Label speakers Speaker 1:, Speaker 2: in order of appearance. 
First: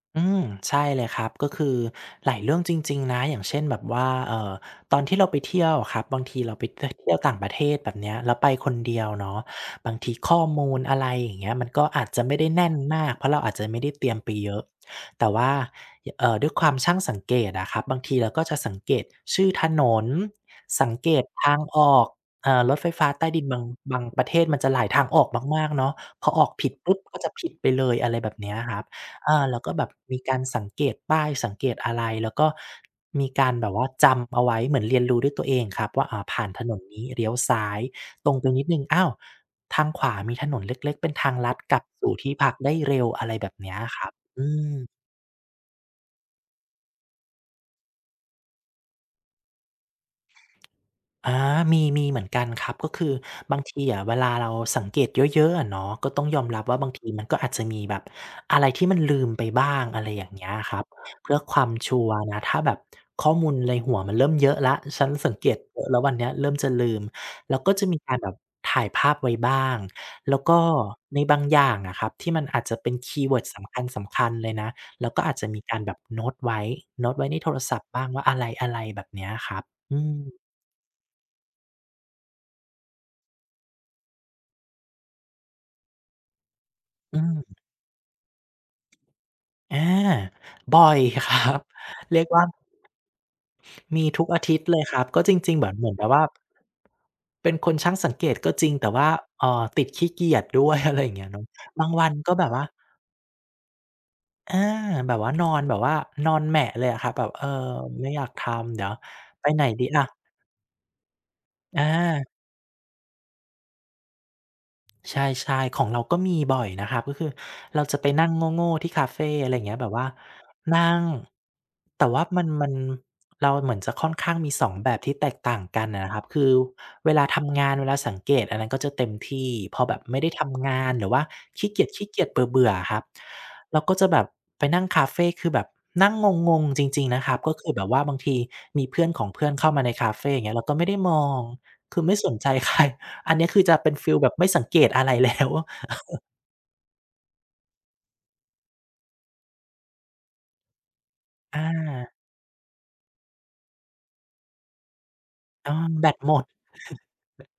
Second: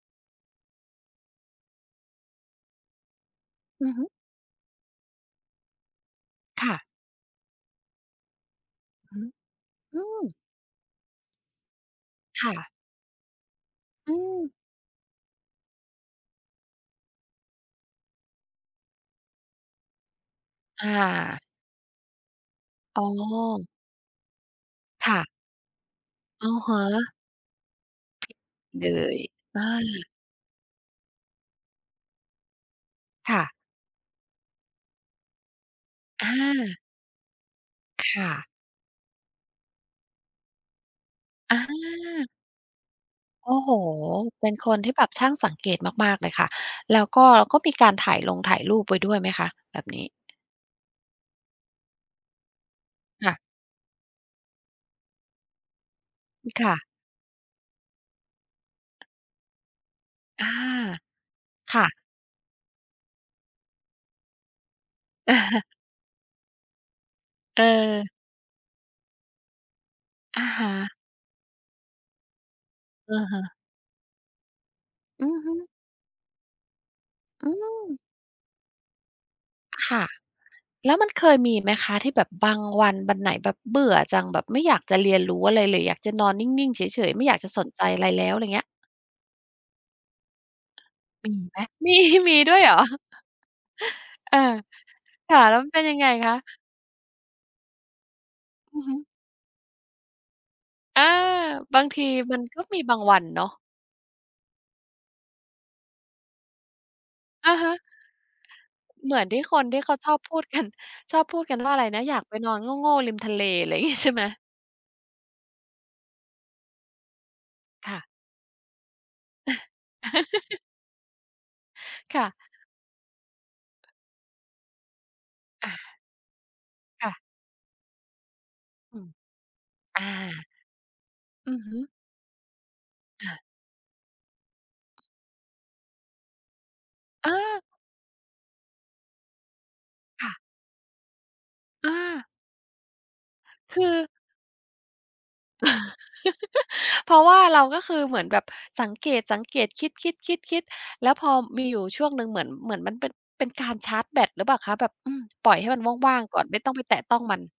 Speaker 1: อืม ใช่เลยครับ ก็คือหลายเรื่องจริง ๆ นะ อย่างเช่นแบ
Speaker 2: อ
Speaker 1: บ
Speaker 2: ือ
Speaker 1: ว
Speaker 2: ฮ
Speaker 1: ่
Speaker 2: ึ
Speaker 1: า เอ่อ ตอนที่เราไปเที่ยวครับ บางทีเราไ
Speaker 2: ค
Speaker 1: ป
Speaker 2: ่ะ
Speaker 1: ท เที่ยวต่างประเทศ แบบเนี้ย แล้วไปคนเดียว
Speaker 2: อือฮ
Speaker 1: เ
Speaker 2: ึ
Speaker 1: นาะ บา
Speaker 2: อ
Speaker 1: ง
Speaker 2: ื
Speaker 1: ทีข
Speaker 2: ม
Speaker 1: ้อมูล อะไรอย่างเงี้ย มันก็อาจจะไม่
Speaker 2: ค
Speaker 1: ได้
Speaker 2: ่
Speaker 1: แน
Speaker 2: ะ
Speaker 1: ่นมาก เพราะเราอาจจะไม่ได้เต
Speaker 2: อ
Speaker 1: รี
Speaker 2: ื
Speaker 1: ยมไปเย
Speaker 2: ม
Speaker 1: อะ แต่ว่า ย เอ่อ ด้วยความช่างสังเกตอะครับ บางทีเราก็จะสังเกตชื่อถนน ส
Speaker 2: อ
Speaker 1: ังเกต
Speaker 2: า
Speaker 1: ทางออก เอ่อ รถไฟ
Speaker 2: อ๋
Speaker 1: ฟ
Speaker 2: อ
Speaker 1: ้าใต้ดินบาง บางประเทศมันจะหลายทา
Speaker 2: ค
Speaker 1: ง
Speaker 2: ่
Speaker 1: อ
Speaker 2: ะ
Speaker 1: อกมาก ๆ เนาะ พออ
Speaker 2: อ
Speaker 1: อ
Speaker 2: ะ
Speaker 1: กผ
Speaker 2: ฮ
Speaker 1: ิดปุ๊บ
Speaker 2: ะ
Speaker 1: ก็จะผิดไปเลย อะไรแบบเนี้ยคร
Speaker 2: เ
Speaker 1: ั
Speaker 2: ด
Speaker 1: บ
Speaker 2: ย
Speaker 1: อา แล
Speaker 2: อ
Speaker 1: ้วก็แบบ
Speaker 2: า
Speaker 1: มีการสังเกตป้าย สังเกตอะไร แล้วก็ มี
Speaker 2: ค่
Speaker 1: กา
Speaker 2: ะ
Speaker 1: รแบบว่าจำเอาไว้ เหมือนเรียนรู้ด้วยตัวเองครับว่า อ่า
Speaker 2: อ
Speaker 1: ผ่านถน
Speaker 2: า
Speaker 1: นนี้เลี้ยวซ้าย
Speaker 2: ค่
Speaker 1: ตรง
Speaker 2: ะ
Speaker 1: ไปนิดหนึ่ง อ้าว ทางขวามีถนนเล็ก ๆ เป็นทางลั
Speaker 2: อ
Speaker 1: ด
Speaker 2: า
Speaker 1: กลับสู่ที่พักได้เร็ว อะไรแ
Speaker 2: โ
Speaker 1: บ
Speaker 2: อ
Speaker 1: บ
Speaker 2: ้
Speaker 1: เ
Speaker 2: โ
Speaker 1: น
Speaker 2: ฮ
Speaker 1: ี้ยครับ อ
Speaker 2: เป
Speaker 1: ื
Speaker 2: ็นคน
Speaker 1: ม
Speaker 2: ที่แบบช่างสังเกตมาก ๆ เลยค่ะ แล้วก็ ก็มีการถ่ายลงถ่ายรูปไว้ด้วยไหมคะแบบนี้?
Speaker 1: อา มี มีเหมือนกันครับ ก็คือ
Speaker 2: ค่ะ
Speaker 1: บางทีอะเวลาเราสังเกตเยอะ ๆ อะเนาะ ก็ต้องยอ
Speaker 2: อ
Speaker 1: ม
Speaker 2: ืม
Speaker 1: รั
Speaker 2: ค
Speaker 1: บ
Speaker 2: ่
Speaker 1: ว่า
Speaker 2: ะ
Speaker 1: บางทีมันก็อาจจะมีแบบอะไรที่มันลืมไปบ้าง อะไรอย่างเ
Speaker 2: อ
Speaker 1: งี
Speaker 2: า
Speaker 1: ้ยครับ เพื่อความ
Speaker 2: ค่
Speaker 1: ช
Speaker 2: ะ
Speaker 1: ัวร์นะ ถ้าแบบข้อมูลในหัวมันเริ่มเยอะแล้ว ฉันสังเกตเยอะแล้ววันเนี้ย เริ่มจะลืม เราก็จะมีก
Speaker 2: เออ
Speaker 1: ารแบบถ่ายภาพไว้บ้าง แล้
Speaker 2: อ
Speaker 1: ว
Speaker 2: ะ
Speaker 1: ก็
Speaker 2: ฮะ
Speaker 1: ในบางอย่างอะครับ ที่มันอาจจะเป็นค
Speaker 2: อ
Speaker 1: ี
Speaker 2: ะ
Speaker 1: ย์เว
Speaker 2: ฮ
Speaker 1: ิร์ด
Speaker 2: ะ
Speaker 1: สำคัญ ๆ เลยนะ เราก็
Speaker 2: อื
Speaker 1: อาจ
Speaker 2: อ
Speaker 1: จะ
Speaker 2: ฮึ
Speaker 1: มีการแบบโน้ตไว้ โน้ตไว้ใน
Speaker 2: อ
Speaker 1: โ
Speaker 2: ื
Speaker 1: ทรศัพท์
Speaker 2: ม
Speaker 1: บ้างว่าอะไร ๆ แบบเนี้ยครับ
Speaker 2: ค
Speaker 1: อื
Speaker 2: ่ะ
Speaker 1: ม
Speaker 2: แล้วมันเคยมีไหมคะที่แบบบางวัน วันไหนแบบเบื่อจัง แบบไม่อยากจะเรียนรู้อะไรเลย อยากจะนอนนิ่ง ๆ เฉย
Speaker 1: อ
Speaker 2: ๆ
Speaker 1: ื
Speaker 2: ไม่อยากจะ
Speaker 1: ม
Speaker 2: สนใจอะไรแล้ว ไรเงี้ย?
Speaker 1: อา บ่อย ค
Speaker 2: มี
Speaker 1: รั
Speaker 2: ไหม?
Speaker 1: บ
Speaker 2: มี
Speaker 1: เรียก
Speaker 2: มี
Speaker 1: ว่า
Speaker 2: ด้วยเหรอ?
Speaker 1: มีทุก
Speaker 2: อ
Speaker 1: อ
Speaker 2: า
Speaker 1: าทิตย์เลยครับ ก็
Speaker 2: ค
Speaker 1: จ
Speaker 2: ่ะ
Speaker 1: ร
Speaker 2: แ
Speaker 1: ิ
Speaker 2: ล้
Speaker 1: ง
Speaker 2: ว
Speaker 1: ๆ เ
Speaker 2: ม
Speaker 1: ห
Speaker 2: ั
Speaker 1: มื
Speaker 2: น
Speaker 1: อน
Speaker 2: เป็
Speaker 1: เ
Speaker 2: น
Speaker 1: หมื
Speaker 2: ย
Speaker 1: อ
Speaker 2: ั
Speaker 1: น
Speaker 2: ง
Speaker 1: แบ
Speaker 2: ไง
Speaker 1: บว่า
Speaker 2: คะ?
Speaker 1: เป็นคนช่างสังเกตก็จริง
Speaker 2: อื
Speaker 1: แ
Speaker 2: อ
Speaker 1: ต่
Speaker 2: ฮึ
Speaker 1: ว่า เอ่อ ติดขี้เกียจด้วย อะไ
Speaker 2: อ
Speaker 1: ร
Speaker 2: า
Speaker 1: อย่างเงี้ยเนาะ
Speaker 2: บา
Speaker 1: บา
Speaker 2: ง
Speaker 1: ง
Speaker 2: ที
Speaker 1: วันก็
Speaker 2: มัน
Speaker 1: แบบ
Speaker 2: ก
Speaker 1: ว
Speaker 2: ็
Speaker 1: ่า
Speaker 2: มีบางวันเนาะ
Speaker 1: อา แบบว่า นอนแบบว่า นอนแหมะเลยอะครับ แบบ เออ
Speaker 2: อะฮะ
Speaker 1: ไม่อยากทำ เดี๋ยว
Speaker 2: เหมือนที่
Speaker 1: ไป
Speaker 2: ค
Speaker 1: ไหน
Speaker 2: นที่
Speaker 1: ดี
Speaker 2: เขา
Speaker 1: ล่ะ?
Speaker 2: ชอบพูด กัน ชอบพูดกันว่า
Speaker 1: อ
Speaker 2: ไรนะ อยา
Speaker 1: า
Speaker 2: กไปนอนโง่ ๆ ริมทะเล อะไร งี้ ใช่ไหม?
Speaker 1: ใช่ ๆ ของเราก็มีบ่อยนะครับ ก็คือเรา
Speaker 2: ค
Speaker 1: จ
Speaker 2: ่
Speaker 1: ะ
Speaker 2: ะ
Speaker 1: ไปนั่งโง่ ๆ ที่คาเฟ อะไรเงี้ย แบบว่านั่ง แต่ว
Speaker 2: ค
Speaker 1: ่า
Speaker 2: ่ะ
Speaker 1: มัน มัน เราเหมือนจะค่อนข้างมี 2 แบบที่แตกต่าง
Speaker 2: อ
Speaker 1: กัน
Speaker 2: า
Speaker 1: อะนะครับ คือ
Speaker 2: ค
Speaker 1: เ
Speaker 2: ่
Speaker 1: ว
Speaker 2: ะ
Speaker 1: ลาทำงาน เวลาสังเกต อันนั้นก็จะ
Speaker 2: อื
Speaker 1: เต็
Speaker 2: ม
Speaker 1: มที่ พอแบ
Speaker 2: อ
Speaker 1: บ
Speaker 2: า
Speaker 1: ไม่ได้ทำงาน หรือว่า
Speaker 2: อื
Speaker 1: ข
Speaker 2: อ
Speaker 1: ี
Speaker 2: ฮ
Speaker 1: ้เ
Speaker 2: ึ
Speaker 1: กียจ ๆ เบื่อ ๆ อะครับ
Speaker 2: อา
Speaker 1: เราก็จะแบบไปนั่งคาเฟ คือแบบนั่งงง ๆ จริง ๆ นะค
Speaker 2: อ
Speaker 1: รับ ก็
Speaker 2: า
Speaker 1: คือแบบว่าบางทีมีเพื่อนของเพื่อนเข้ามาในคาเ
Speaker 2: ค
Speaker 1: ฟ
Speaker 2: ่ะ
Speaker 1: อย่างเงี้ย เราก็ไม่ได้มอง
Speaker 2: อ
Speaker 1: คือไม่
Speaker 2: า
Speaker 1: สนใจ ใคร อันนี้คือจ
Speaker 2: ค
Speaker 1: ะ
Speaker 2: ื
Speaker 1: เป็
Speaker 2: อ
Speaker 1: นฟีลแบบไม่สังเกตอะไร แล้ว
Speaker 2: เพราะว่าเราก็คือเหมือนแบบสังเกต ๆ คิด ๆ ๆ ๆ แล้วพอ
Speaker 1: อ
Speaker 2: มีอยู่ช่วง
Speaker 1: า
Speaker 2: หนึ่งเหมือน เหมือนมันเป็น เป็นการชาร์จแบตหรือเปล่าคะ? แบบ อืม ปล่อยให
Speaker 1: เ
Speaker 2: ้
Speaker 1: ออ
Speaker 2: มัน
Speaker 1: แบ
Speaker 2: ว่
Speaker 1: ต
Speaker 2: าง
Speaker 1: หม
Speaker 2: ๆ ก่อ
Speaker 1: ด
Speaker 2: น ไม่ต้องไปแตะต้องมัน